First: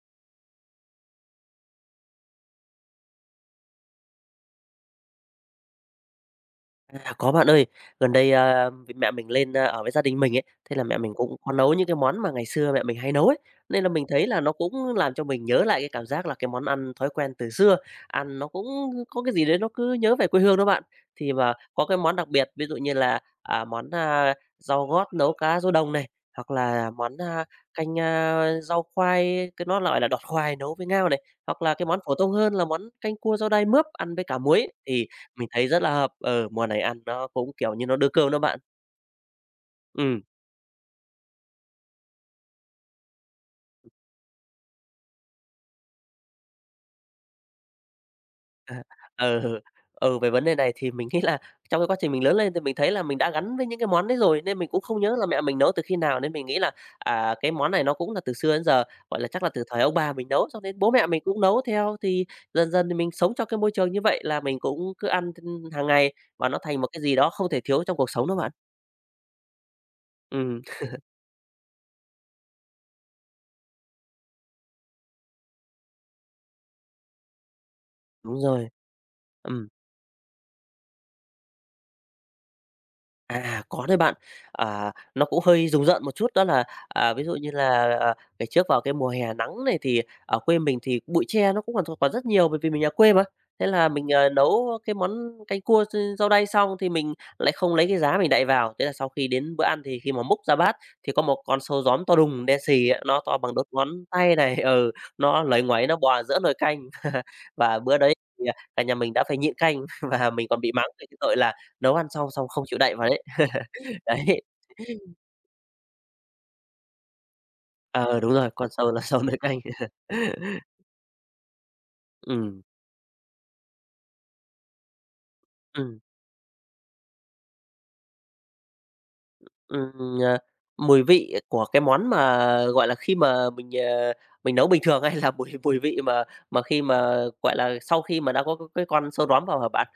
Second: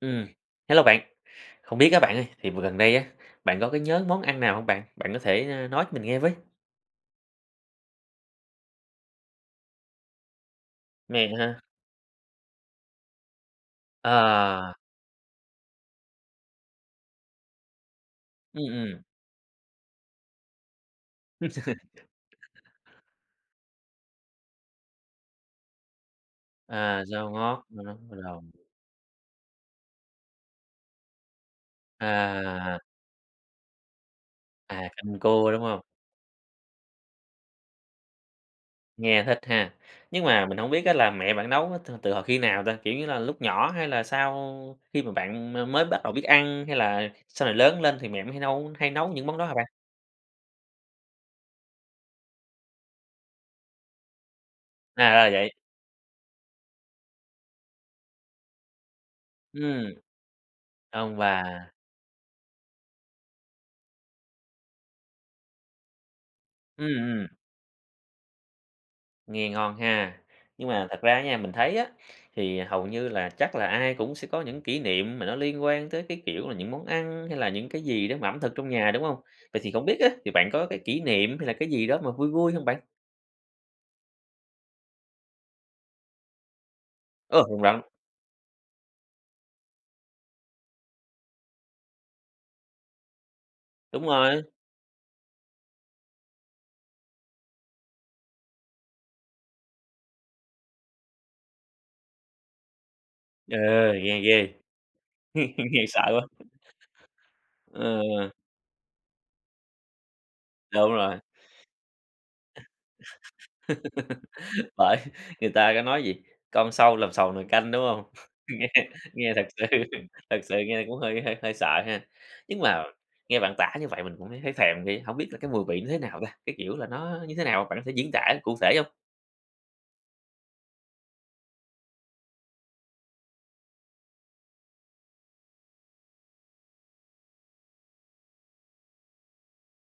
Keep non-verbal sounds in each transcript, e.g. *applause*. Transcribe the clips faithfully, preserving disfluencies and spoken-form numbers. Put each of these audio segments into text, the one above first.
Ừm, hello bạn. Không biết các bạn ơi, thì vừa gần đây á, bạn có cái nhớ món ăn nào không bạn? Bạn có thể, a, nói cho mình nghe với. À, có bạn ơi. Gần đây, à, vì mẹ mình lên, a, ở với gia đình mình ấy, thế là mẹ mình Mẹ. cũng có Ha. nấu những cái món mà ngày xưa mẹ mình hay nấu ấy, nên là mình thấy là nó Ờ. cũng làm cho mình nhớ lại cái cảm giác là cái món ăn thói quen từ xưa, ăn nó Ừm, cũng ừm. có cái gì đấy nó cứ nhớ về quê hương đó bạn. Thì mà có cái *laughs* món đặc biệt, ví dụ như là, à, món, a, rau gót nấu cá rô đồng này, hoặc là À, món, rau a, ngót, rau canh, ngót đầu. a, rau khoai, cái nó gọi là đọt khoai nấu với ngao này, hoặc là cái món phổ thông hơn là À, món canh cua rau đay mướp ăn với cả muối. à, Thì canh mình cua, đúng thấy không? rất là hợp, ừ, mùa này ăn nó cũng, kiểu như, nó đưa cơm đó bạn. Nghe thích ha. ừ Nhưng mà mình không biết á là mẹ bạn nấu á từ từ hồi khi nào ta? Kiểu như là lúc nhỏ hay là sau khi mà bạn mới bắt đầu biết ăn, hay là sau này lớn lên thì mẹ mới hay nấu à, hay nấu *laughs* những món đó hả ừ, bạn? ừ, về vấn đề này thì mình nghĩ là trong cái quá trình mình lớn lên thì mình thấy là mình đã gắn với những cái món đấy rồi, nên mình cũng không À, nhớ ra là là mẹ vậy. mình nấu từ khi nào, nên mình nghĩ là, à, cái món này nó cũng là từ xưa đến giờ, gọi là, chắc là từ thời Ừ. ông bà mình nấu xong đến bố mẹ Ông mình cũng bà. nấu theo, thì dần dần thì mình sống trong cái môi trường như vậy là mình cũng cứ ăn, hàng ngày và nó thành Ừ. một cái gì Ừm. đó không thể thiếu trong cuộc sống đó bạn. Nghe ngon ha. Ừm. Nhưng mà thật ra nha, mình thấy á, thì hầu như là chắc là ai cũng sẽ có những kỷ niệm mà nó liên quan tới cái, kiểu là, những món ăn hay là những cái gì đó mà ẩm Đúng thực trong rồi. nhà, đúng không? Vậy Ừ. thì không biết á, thì bạn có cái kỷ niệm hay là cái gì đó mà vui vui không bạn? À, có đấy bạn. À, nó cũng hơi rùng rợn một chút đó là, à, ví dụ Ờ, như đúng rồi, là, à, ngày trước vào cái mùa hè nắng này thì ở quê mình thì bụi tre nó cũng còn còn rất nhiều bởi vì mình nhà quê mà. Thế là đúng mình, ờ, rồi, nấu cái món canh cua x rau đay xong thì mình lại không lấy cái giá mình đậy vào. Thế là sau khi đến bữa ăn thì khi mà múc ra bát thì có một con sâu gióm to đùng đen xì á, nó to bằng ờ, đốt ngón nghe tay ghê. này, *laughs* ừ, nó loáy *laughs* Nghe ngoáy nó sợ bò giữa quá. nồi canh. *laughs* Và bữa Ờ, đấy thì, à, cả nhà mình đã phải nhịn canh *laughs* và mình còn bị mắng đúng về cái rồi. tội là nấu ăn xong xong không chịu đậy vào đấy. *laughs* Đấy. Bởi *laughs* người ta có nói gì, "Con sâu làm sầu nồi canh", đúng không? Ờ, đúng *laughs* rồi, Nghe con sâu là sâu nghe nới thật canh. sự *laughs* thật sự *laughs* nghe cũng hơi hơi hơi sợ ha. Nhưng Ừm, mà nghe bạn tả như vậy mình cũng thấy thèm đi, không biết là cái mùi vị nó thế ừm, nào ta? Cái kiểu là nó như thế nào? Bạn sẽ diễn tả cụ thể không? ừm, ờ, mùi vị của cái món mà, gọi là, khi mà mình, ờ, mình nấu bình thường hay là *laughs* mùi mùi vị mà mà khi mà, gọi là, sau khi mà đã có cái con sâu đóm vào hả bạn?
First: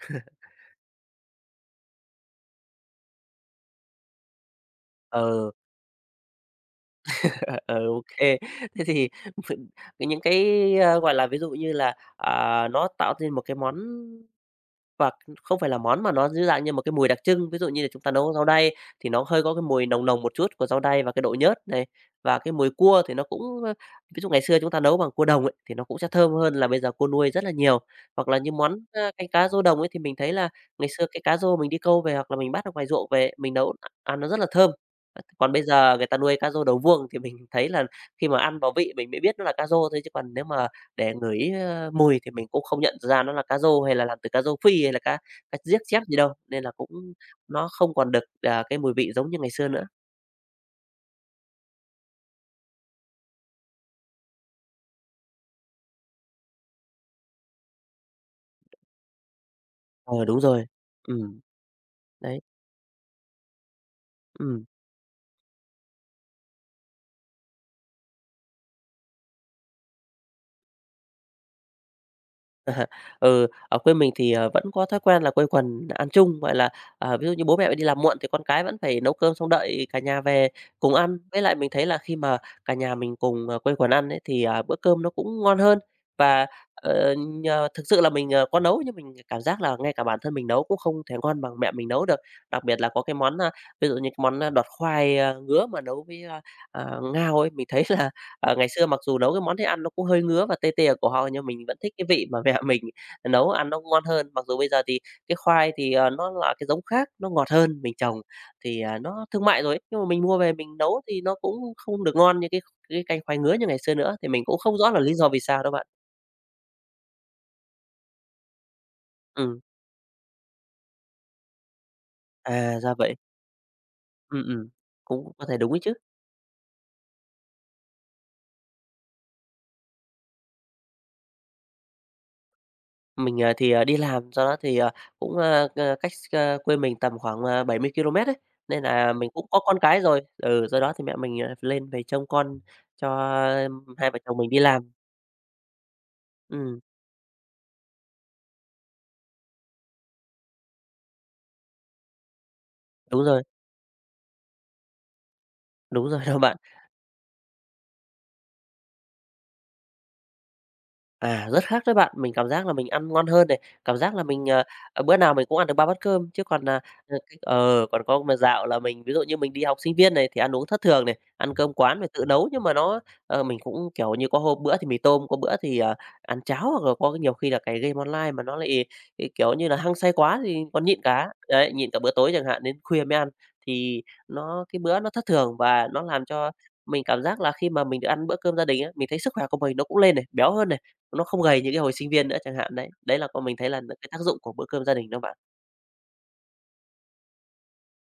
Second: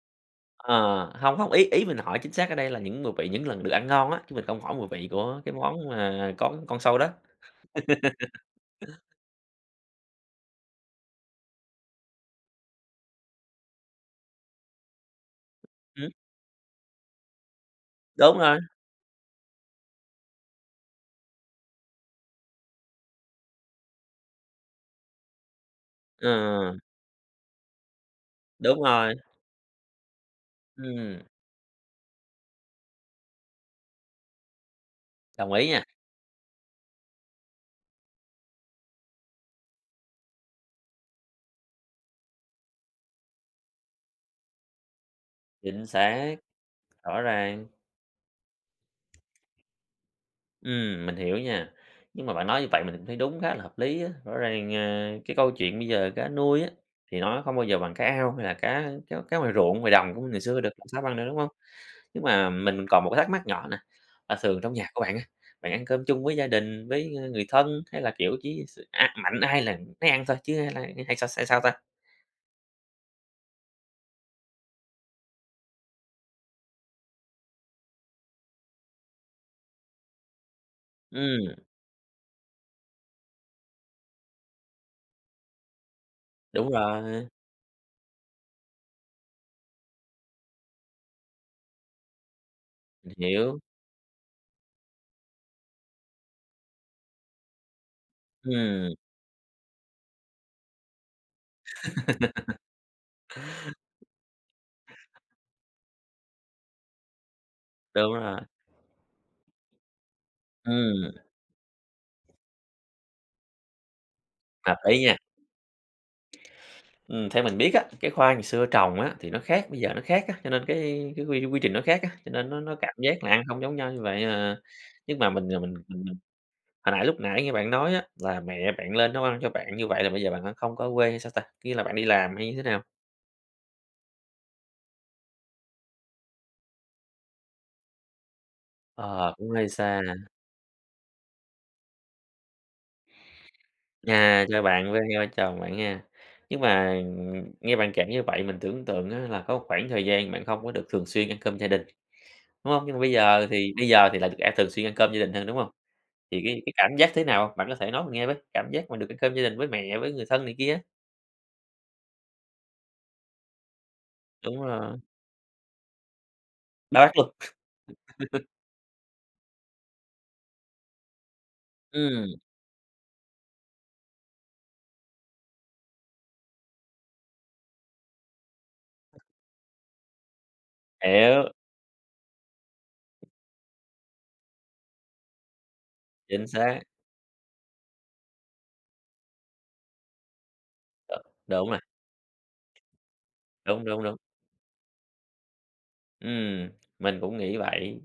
Ờ, không hông, ý ý mình hỏi chính xác ở đây là những mùi vị những lần được ăn ngon á, chứ mình không hỏi mùi vị của ờ cái món mà có con sâu đó. *laughs* ờ ok. Thế thì *laughs* cái- những cái, ơ, gọi là, ví dụ như là, à, nó tạo nên một cái món. Và không phải là món Ừm, mà nó dưới dạng như một cái mùi đặc trưng, ví dụ như là chúng ta nấu đúng rau rồi, đay thì nó hơi có cái mùi nồng nồng một chút của rau đay và cái độ nhớt này, và cái mùi cua thì nó cũng, ơ ví dụ ngày xưa chúng ta nấu bằng cua đồng ấy, thì nó cũng sẽ ờ, thơm hơn là bây giờ cua nuôi rất là nhiều. Hoặc là như món, đúng a, rồi, canh cá rô đồng ấy thì mình thấy là ngày xưa ừm, cái cá rô mình đi câu về hoặc là mình bắt ở ngoài ruộng về, mình nấu ăn nó rất là thơm. đồng Còn bây ý nha, giờ người ta nuôi cá rô đầu vuông thì mình thấy là khi mà ăn vào vị mình mới biết nó là cá rô thôi, chứ còn nếu mà để ngửi, ơ, mùi thì mình cũng không nhận ra nó là cá rô hay là làm từ cá rô phi hay là cá cá giếc chính chép gì đâu, xác, nên là cũng rõ ràng. nó không còn được, à, cái mùi vị giống như ngày xưa nữa. Ừm, mình hiểu nha. Nhưng mà bạn nói như vậy mình cũng thấy đúng khá là hợp lý á. Rõ ràng, ờ, cái câu chuyện bây giờ cá nuôi á, thì nó không bao giờ bằng cá ao hay là cá cá cá ngoài ruộng, ngoài đồng của Ờ, ngày đúng xưa rồi. được, làm sao bằng được, đúng Ừm. không? Nhưng Đấy. mà mình còn một cái thắc mắc nhỏ nè, là thường Ừm. trong nhà của bạn á, bạn ăn cơm chung với gia đình, với, ơ, người thân hay là, kiểu, chỉ s a mạnh ai là nấy ăn thôi chứ hay là hay sao hay sao ta? *laughs* Ừ, ở quê mình thì, ờ, vẫn có thói quen là quây quần ăn chung, gọi là, à, ví dụ như bố mẹ đi làm muộn thì con cái vẫn phải nấu cơm xong đợi cả nhà về cùng ăn. Với Ừm, lại mình thấy là khi mà cả nhà mình cùng, ờ, quây quần ăn ấy thì, à, bữa cơm nó cũng ngon hơn. Và, đúng ờ, rồi, nhờ thực sự là mình, ờ, có nấu nhưng mình cảm giác là ngay cả bản thân mình nấu cũng không thể ngon bằng mẹ mình nấu được. Đặc biệt là có mình cái món, a, hiểu. ví dụ như cái món, a, đọt khoai, a, ngứa mà nấu với, a, à, ngao ấy, mình thấy là. Ờ, ngày xưa Ừm, mặc dù nấu cái món thế ăn nó cũng hơi ngứa và tê tê ở cổ họng, nhưng mình vẫn thích cái vị mà *laughs* mẹ mình nấu ăn nó ngon hơn. Mặc dù bây giờ thì cái khoai thì, ờ, nó là cái giống khác, nó ngọt hơn, mình đúng trồng rồi. thì, à, nó thương mại rồi ấy, nhưng mà mình mua về mình nấu Ừm, thì nó cũng không được ngon như cái cái canh khoai ngứa như ngày xưa nữa, thì mình cũng hợp không rõ là lý lý nha. do vì sao đó bạn. Ừm, theo mình biết á, cái khoai ngày xưa trồng á, thì nó Ừ. khác bây giờ nó khác á, cho nên cái cái quy quy trình nó khác á, cho nên nó nó À, cảm ra vậy. giác là ăn không giống nhau như vậy ừ à. ừm, Nhưng mà cũng mình, có thể à, đúng mình ấy chứ. mình mình hồi nãy lúc nãy nghe bạn nói á, là mẹ bạn lên nấu ăn cho bạn như vậy là bây giờ bạn ăn không có ở quê hay sao ta? Nghĩa là bạn đi làm hay như thế nào? Mình, ờ, thì, ờ, đi làm, do đó thì, ờ, cũng, ơ, ơ, cách x quê mình tầm khoảng, ờ, bảy mươi ki-lô-mét ấy, nên là mình Ờ, cũng cũng có hơi con xa, cái rồi. Ừ, do đó thì mẹ mình, ờ, lên về trông con cho ờ, hai vợ chồng nhà mình đi cho làm. bạn với cho chồng bạn nha. Nhưng Ừm, mà, nghe bạn kể như vậy mình tưởng tượng á, là có một khoảng thời gian bạn không có được thường xuyên ăn cơm gia đình, đúng không? Nhưng mà bây đúng rồi, giờ thì bây giờ thì lại được ăn thường xuyên ăn cơm gia đình hơn, đúng không? đúng rồi đó Thì bạn. cái cái cảm giác thế nào? Bạn có thể nói mình nghe với, cảm giác mà được ăn cơm gia đình với mẹ, với người thân này kia á. À, rất khác đấy bạn. Mình cảm giác là mình ăn ngon hơn này, cảm giác là mình, Đúng ờ, rồi, ờ, bữa nào mình cũng ăn được ba bát cơm, chứ còn, là bao quát ờ, cái luôn. ờ, còn có mà dạo là mình ví dụ như mình đi học sinh viên này thì ăn uống thất thường này, ăn cơm quán rồi tự Ừm, nấu, nhưng mà nó ờ, mình cũng, kiểu như, có hôm bữa thì mì tôm, có bữa thì, ờ, ăn cháo, hoặc là có nhiều khi là cái game online mà nó lại, cái kiểu như là, hăng say quá thì còn nhịn cả. hiểu, Đấy, nhịn cả bữa tối chẳng hạn, đến khuya mới ăn, thì nó cái bữa nó thất thường và nó làm chính cho xác, mình cảm giác là khi mà mình được ăn bữa cơm gia đình á, mình thấy sức khỏe của mình nó cũng lên này, béo hơn này. đ Nó không gầy đúng như cái rồi, hồi sinh viên nữa chẳng hạn đấy. Đấy là con mình thấy là đúng, đúng, cái đúng. tác dụng của bữa cơm gia đình đó bạn. Ừm, mình cũng nghĩ vậy,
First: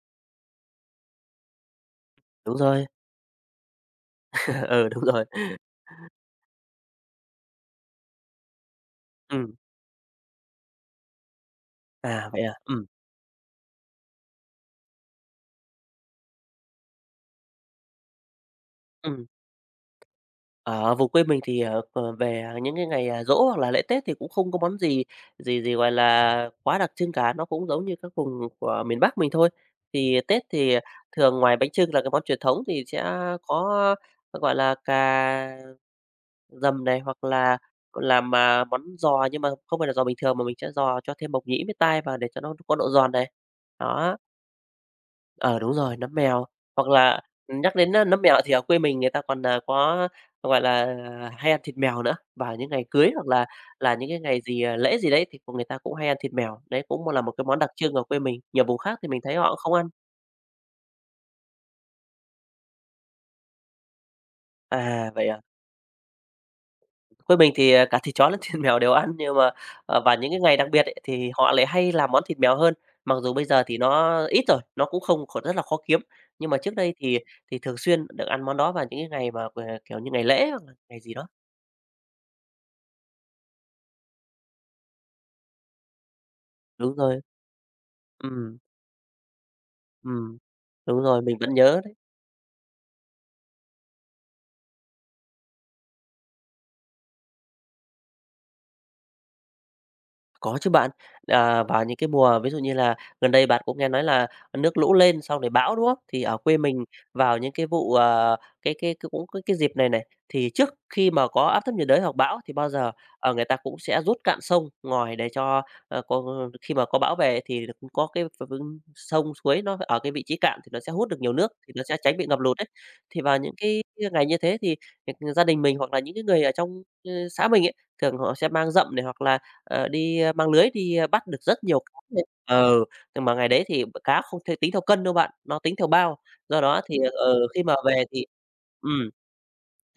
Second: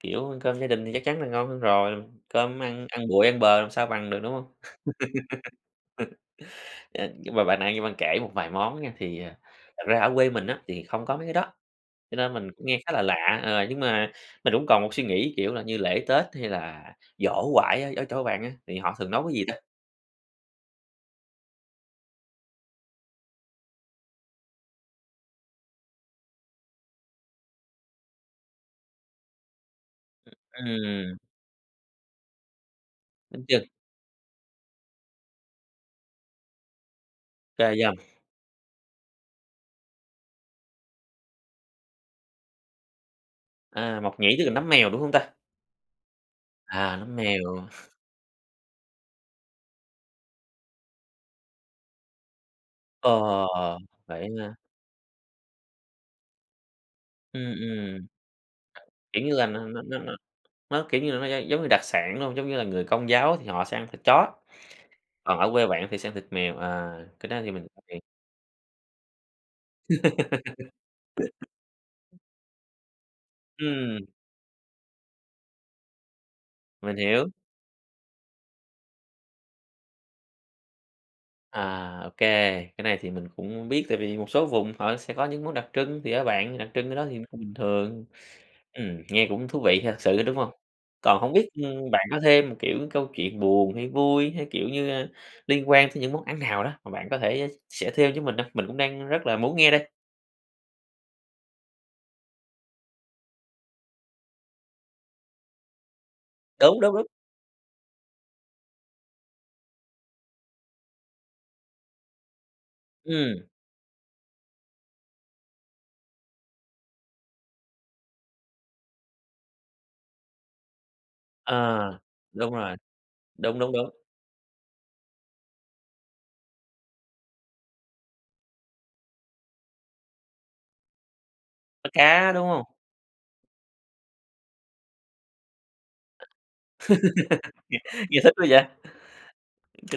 kiểu, ăn cơm gia đình thì chắc chắn là ngon hơn rồi, Đúng cơm ăn rồi, ăn bụi ăn bờ làm sao bằng được, đúng hông? *laughs* ừ, đúng rồi. Ờ, nhưng mà bạn nãy bạn kể một vài món nha, thì, à, Ừm. thật ra ở quê mình á thì không có mấy cái đó, cho À, nên vậy mình à? cũng nghe Ừm. khá là lạ, ờ, nhưng mà mình cũng còn một suy nghĩ, kiểu là, như lễ Tết hay là giỗ ngoại á, ở chỗ bạn á, thì họ thường nấu Ừm. cái gì ta? Ở vùng quê mình thì, ờ, ờ, về những cái ngày, à, giỗ hoặc là lễ Tết thì cũng không có món gì gì gì, gọi là, quá đặc trưng cả, nó cũng giống như các vùng của miền Bắc mình thôi. Thì Tết thì Ừm, thường ngoài bánh chưng là cái món truyền thống thì sẽ bánh chưng, có, gọi là, cà Dầm này, hoặc là cà dầm, làm, mà món giò nhưng mà không phải là giò bình thường mà mình sẽ giò cho thêm mộc nhĩ với tai vào để cho nó có độ giòn này. à, Đó, mộc nhĩ tức là nấm mèo, đúng hông ta? ờ, đúng rồi, nấm mèo, hoặc À, nấm là mèo, nhắc đến á nấm mèo thì ở quê mình người ta còn, à, có, gọi là, à, hay ăn thịt mèo nữa, vào những ngày cưới hoặc ờ, là là những cái vậy ngày ha. gì, à, lễ gì đấy thì người ta cũng hay ăn thịt mèo. Đấy cũng là một cái Ừm, món đặc trưng ở ừm, quê mình, nhiều vùng khác thì mình kiểu như thấy là, họ cũng nó không nó ăn. nó nó nó, kiểu như là, nó gi giống như đặc sản, đúng hông? Giống như là người Công giáo thì họ sẽ ăn thịt chó, À, vậy còn à? ở quê bạn thì sẽ ăn thịt mèo, à, cái Quê đó thì mình mình thì, à, cả *unintelligible* thịt chó lẫn thịt mèo đều ăn, nhưng mà, ờ, vào những cái ngày đặc biệt ấy, thì họ lại hay làm món thịt mèo hơn. Mặc dù bây giờ thì ừm, nó ít rồi, nó cũng không còn rất là khó kiếm, nhưng mà trước đây mình thì hiểu. thì thường xuyên được ăn món đó vào những cái ngày mà, ờ, kiểu như, ngày lễ hoặc là ngày gì đó. À, ô kê, cái này thì mình cũng biết tại vì một số vùng họ sẽ có những món đặc trưng, thì ở bạn đặc trưng cái Đúng đó thì rồi, nó cũng bình thường. ừm, Ừm, nghe cũng thú vị ha, thật sự, đúng ừm, hông? đúng Còn rồi, hổng mình biết, vẫn nhớ. ưm, bạn có thêm, kiểu, câu chuyện buồn hay vui hay, kiểu như, a, liên quan tới những món ăn nào đó mà bạn có thể sẻ thêm cho mình hông? Mình cũng đang rất là muốn nghe đây. Có chứ bạn. À, vào những cái mùa ví dụ như là gần đây bạn cũng nghe nói là nước lũ lên xong rồi bão, đúng không? Thì ở quê Đúng, mình đúng, đúng. vào những cái vụ, ờ, cái cái cái cũng cái cái dịp này này, thì trước khi mà có áp thấp nhiệt đới hoặc bão thì bao giờ, ở Ừm, người ta cũng sẽ rút cạn sông ngòi để cho, ờ, có khi mà có bão về thì cũng có cái v v sông suối nó ở cái vị trí cạn thì nó sẽ hút được nhiều nước, ờ, thì nó sẽ tránh bị ngập đúng lụt đấy. rồi, Thì vào những đúng, đúng, cái đúng, ngày như thế thì, ờ, gia đình mình hoặc là những cái người ở trong, ơ, xã mình ấy, thường họ sẽ mang dậm này hoặc là ờ, đi, a, mang lưới đi, a, bắt được rất nhiều có cá luôn. cá, đúng hông? Ờ, nhưng mà ngày đấy thì b cá không th tính theo cân đâu bạn, nó tính theo bao. Do đó thì, ờ, khi *laughs* mà Nghe về nghe thì thích quá vậy, ừm.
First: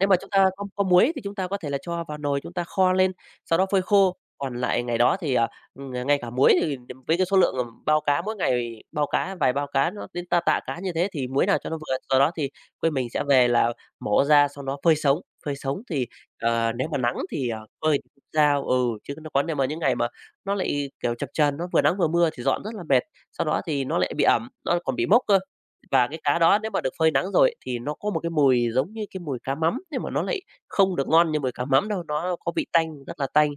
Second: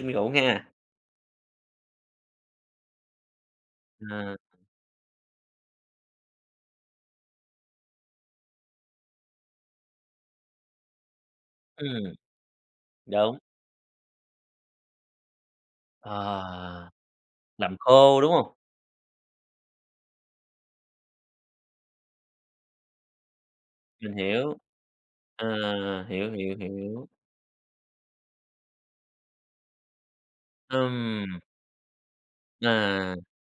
Nếu mà chúng khủng ta ha. có có muối thì chúng ta có thể là cho vào nồi chúng ta kho lên, sau đó phơi khô. Ờ, Còn lại ngày đó thì, à, ừm, ngay cả muối thì với cái số lượng, ừm, bao cá mỗi ngày bao cá, vài bao cá nó đến ta tạ cá như thế thì muối nào cho nó vừa. ừm, Do đó thì quê mình sẽ đúng, về là mổ ra xong đó phơi sống, phơi sống thì, ờ, ờ, nếu mà nắng thì, ờ, làm phơi thì khô, không đúng hông? sao, ừ, chứ nó còn nếu mà những ngày mà nó lại, kiểu, chập chờn, nó vừa nắng vừa mưa thì dọn rất là mệt. Sau đó thì nó Mình lại bị ẩm, hiểu, nó còn bị mốc cơ. ờ, Và cái hiểu, cá hiểu, đó nếu mà được hiểu, phơi nắng rồi thì nó có một cái mùi giống như cái mùi cá mắm, nhưng mà nó lại không được ngon ừm, như mùi cá mắm đâu, nó có vị tanh, à, rất là tanh.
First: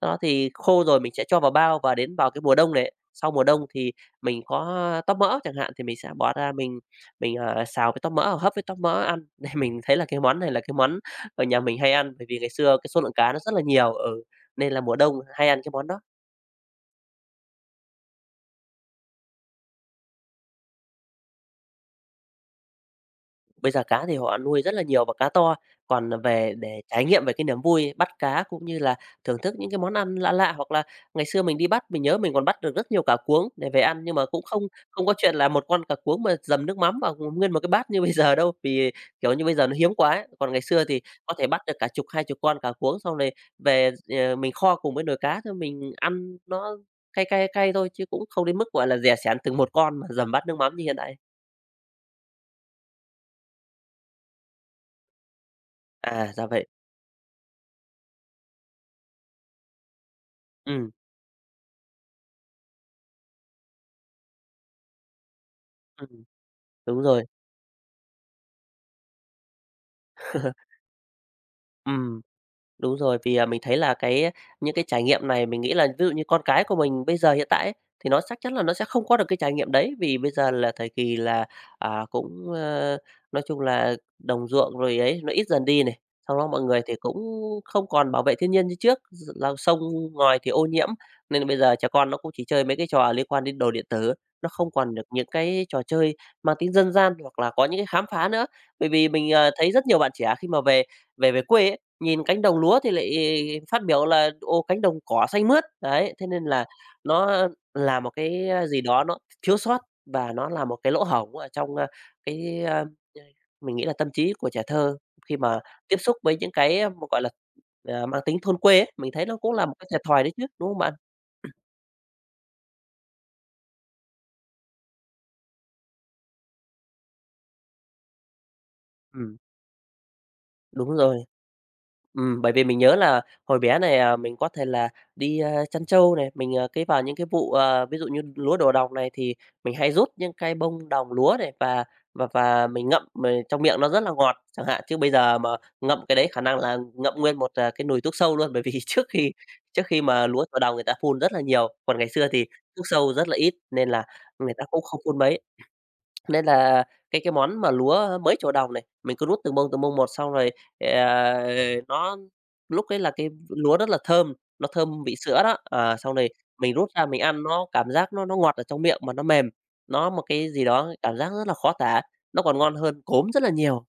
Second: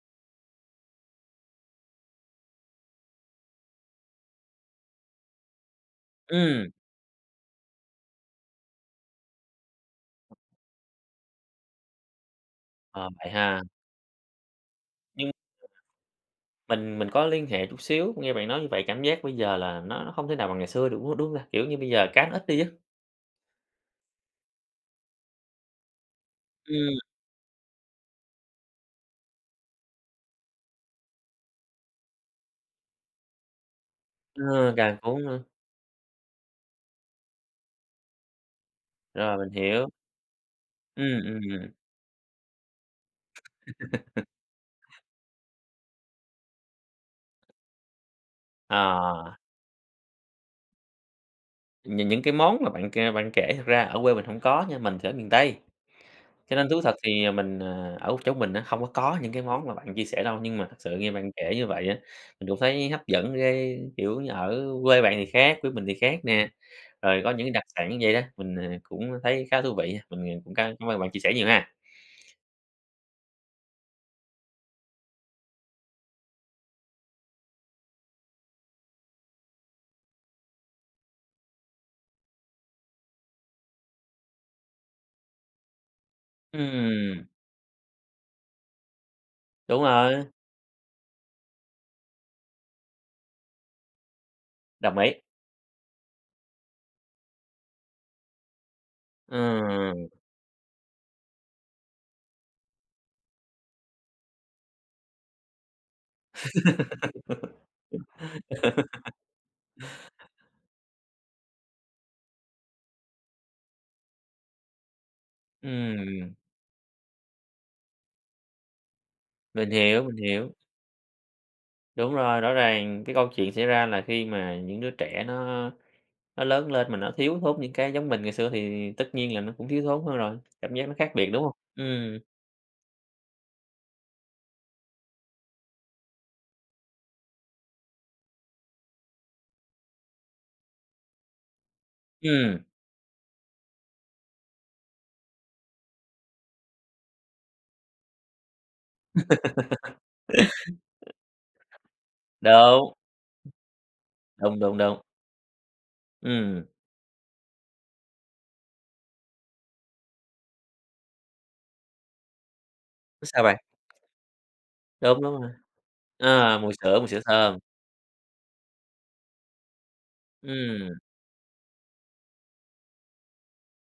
Sau đó thì khô rồi mình sẽ cho vào bao và đến vào cái mùa đông này, sau mùa đông thì mình có tóp mỡ chẳng hạn, thì mình sẽ bỏ ra ừm, mình mình, ờ, xào với tóp mỡ hoặc hấp với tóp mỡ ăn. *laughs* Nên mình thấy là cái món này là cái món ở nhà mình hay ăn, bởi vì ngày xưa cái số ờ, lượng vậy cá nó rất ha. là nhiều, ở nên là mùa đông Nhưng hay ăn cái món đó. Mình mình có liên hệ chút xíu, nghe bạn nói như vậy cảm giác bây giờ là nó nó không thể nào bằng ngày xưa được, đúng đúng là, kiểu như, bây giờ cá nó ít đi á. Bây giờ cá thì họ nuôi rất là nhiều và cá to, còn à, về để Ừm. trải nghiệm về cái niềm vui bắt cá cũng như là thưởng thức những cái món ăn lạ lạ, hoặc là ngày xưa mình đi bắt, mình nhớ mình còn bắt được rất nhiều cá cuống để về ăn, nhưng mà cũng không Ờ, càng không có cuốn chuyện hơn. là một con cá cuống mà dầm nước mắm vào nguyên một cái bát như *laughs* bây giờ đâu, vì, kiểu Rồi, như, mình bây giờ nó hiểu. hiếm quá ấy. Còn ngày xưa thì Ừm, có ừm, thể bắt ừm. được cả chục, hai chục con cá cuống xong rồi về, ờ, mình kho cùng với nồi cá xong mình ăn nó cay cay cay thôi, chứ cũng không đến mức, gọi là, dè Ờ, sén từng một con mà dầm bát nước mắm như hiện nay. nh những cái món mà bạn kê bạn kể thật ra ở quê mình hổng có nha, mình thì ở miền Tây, À, ra cho vậy. nên thú thật thì mình, ờ, ở chỗ mình á, không có có những cái món mà bạn chia sẻ đâu. Nhưng mà thật Ừ, sự nghe bạn kể như vậy á, mình cũng thấy hấp dẫn ghê, kiểu như, ở quê bạn thì khác, quê mình thì khác ừm. nè. Đúng Rồi rồi. có những đặc sản như vậy đó, mình, ờ, cũng thấy khá thú vị. Mình, ờ, cũng cám *laughs* cám ơn bạn chia sẻ nhiều ha. Ừm, đúng rồi, vì, à, mình thấy là cái những cái trải nghiệm này mình nghĩ là ví dụ như con cái của mình bây giờ hiện tại ấy, thì nó chắc chắn là nó sẽ không có được cái trải nghiệm đấy. Vì bây giờ là thời kỳ là, à, cũng, ơ, nói chung là đồng ruộng rồi ấy, nó ít dần đi này, sau đó mọi người thì cũng Ừm, không còn bảo vệ thiên nhiên như trước, d là sông đúng rồi, ngòi thì ô nhiễm, nên bây giờ trẻ con nó cũng chỉ chơi mấy cái trò liên quan đến đồ điện tử, nó không còn đồng được ý. những cái trò chơi mang tính dân gian hoặc là có những cái khám phá nữa. Bởi vì mình, ờ, thấy rất nhiều Ừm, bạn trẻ khi mà về về về quê ấy, nhìn cánh đồng lúa thì lại phát biểu là "ô cánh đồng cỏ xanh mướt." Đấy, thế nên là nó là một cái gì đó nó thiếu sót và nó là một cái lỗ hổng ở trong, a, cái, a, mình nghĩ là tâm trí của trẻ thơ khi mà tiếp xúc ừm, với những cái, à, gọi là, à, mang tính thôn quê ấy, mình thấy nó cũng là mình một cái thiệt hiểu, mình thòi đấy chứ, hiểu. đúng không bạn? Đúng rồi, rõ ràng cái câu chuyện xảy ra là khi mà những đứa trẻ nó nó lớn lên mà nó thiếu thốn những cái giống mình ngày xưa thì tất nhiên Ừm, là nó cũng thiếu thốn hơn rồi, cảm giác nó đúng khác rồi. biệt, đúng không? Ừm, Ừm, bởi vì mình nhớ là hồi bé này, à, mình có thể là đi, a, chăn trâu này, mình, à, cái vào những cái vụ, à, ví dụ như lúa đổ đồng này thì mình hay rút những cái bông đồng lúa này và và ừm, và mình ngậm mà trong miệng nó rất là ngọt chẳng hạn. Chứ bây giờ mà ngậm cái đấy khả năng là ngậm nguyên một, à, cái nồi thuốc sâu luôn, bởi vì *laughs* trước khi trước khi mà lúa đổ đồng người ta phun rất là nhiều, còn ngày xưa thì thuốc đúng, sâu rất là ít nên là người đúng, ta đúng, cũng đúng. không phun mấy. Nên Ừm, là cái cái món mà lúa mấy chục đồng này, mình cứ rút từng bông, từng bông một xong rồi, ờ, nó lúc ấy là cái sao bạn? lúa rất là thơm, nó thơm vị Đúng, đúng sữa rồi, đó. À, xong rồi ờ, mùi mình rút sữa, ra mùi sữa mình ăn thơm. nó cảm giác nó nó ngọt ở trong miệng mà nó mềm, nó một cái gì Ừm, đó cảm giác rất là khó tả, nó còn ngon hơn cốm rất là nhiều.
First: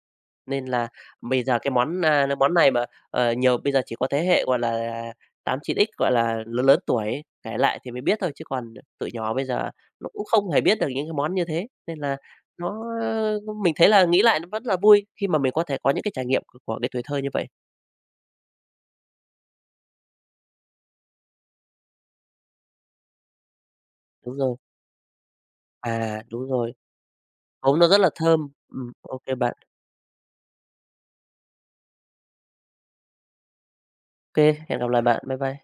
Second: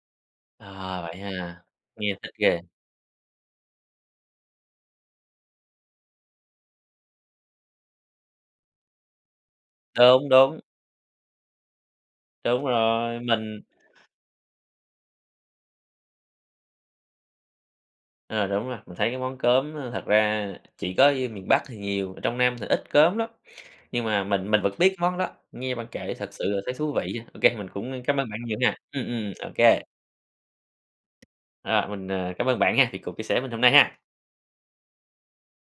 Nên là à, vậy bây giờ ha, cái món, nghe a, thích cái món ghê. này mà, ờ, nhiều bây giờ chỉ có thế hệ, gọi là, tám chín x gọi là, lớn lớn tuổi ấy, kể lại thì mới biết thôi, chứ còn tụi nhỏ bây giờ nó cũng Đúng, không đúng, hề biết được những cái món như thế. Nên là đúng nó rồi, mình mình thấy là nghĩ lại nó vẫn là vui khi mà mình có thể có những cái trải nghiệm của của cái tuổi thơ như vậy. ờ, đúng rồi, mình thấy cái món cơm á thật ra chỉ có ở miền Bắc thì nhiều, ở trong Nam thì ít cơm lắm, nhưng mà Đúng mình rồi. mình vẫn biết cái món đó, nghe bạn kể À, thật sự đúng là thấy rồi, thú vị nha. Ô mình cốm nó rất cũng là cảm ơn bạn thơm. nhiều nha. Ừm, Ừm, ô ừm, kê ô bạn. kê, ờ, mình, ờ, cảm ơn bạn ha vì cuộc chia sẻ mình hôm nay ha. Ô kê, hẹn gặp lại bạn. Bye bye.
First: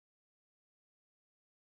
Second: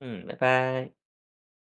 Ừm, bye bye.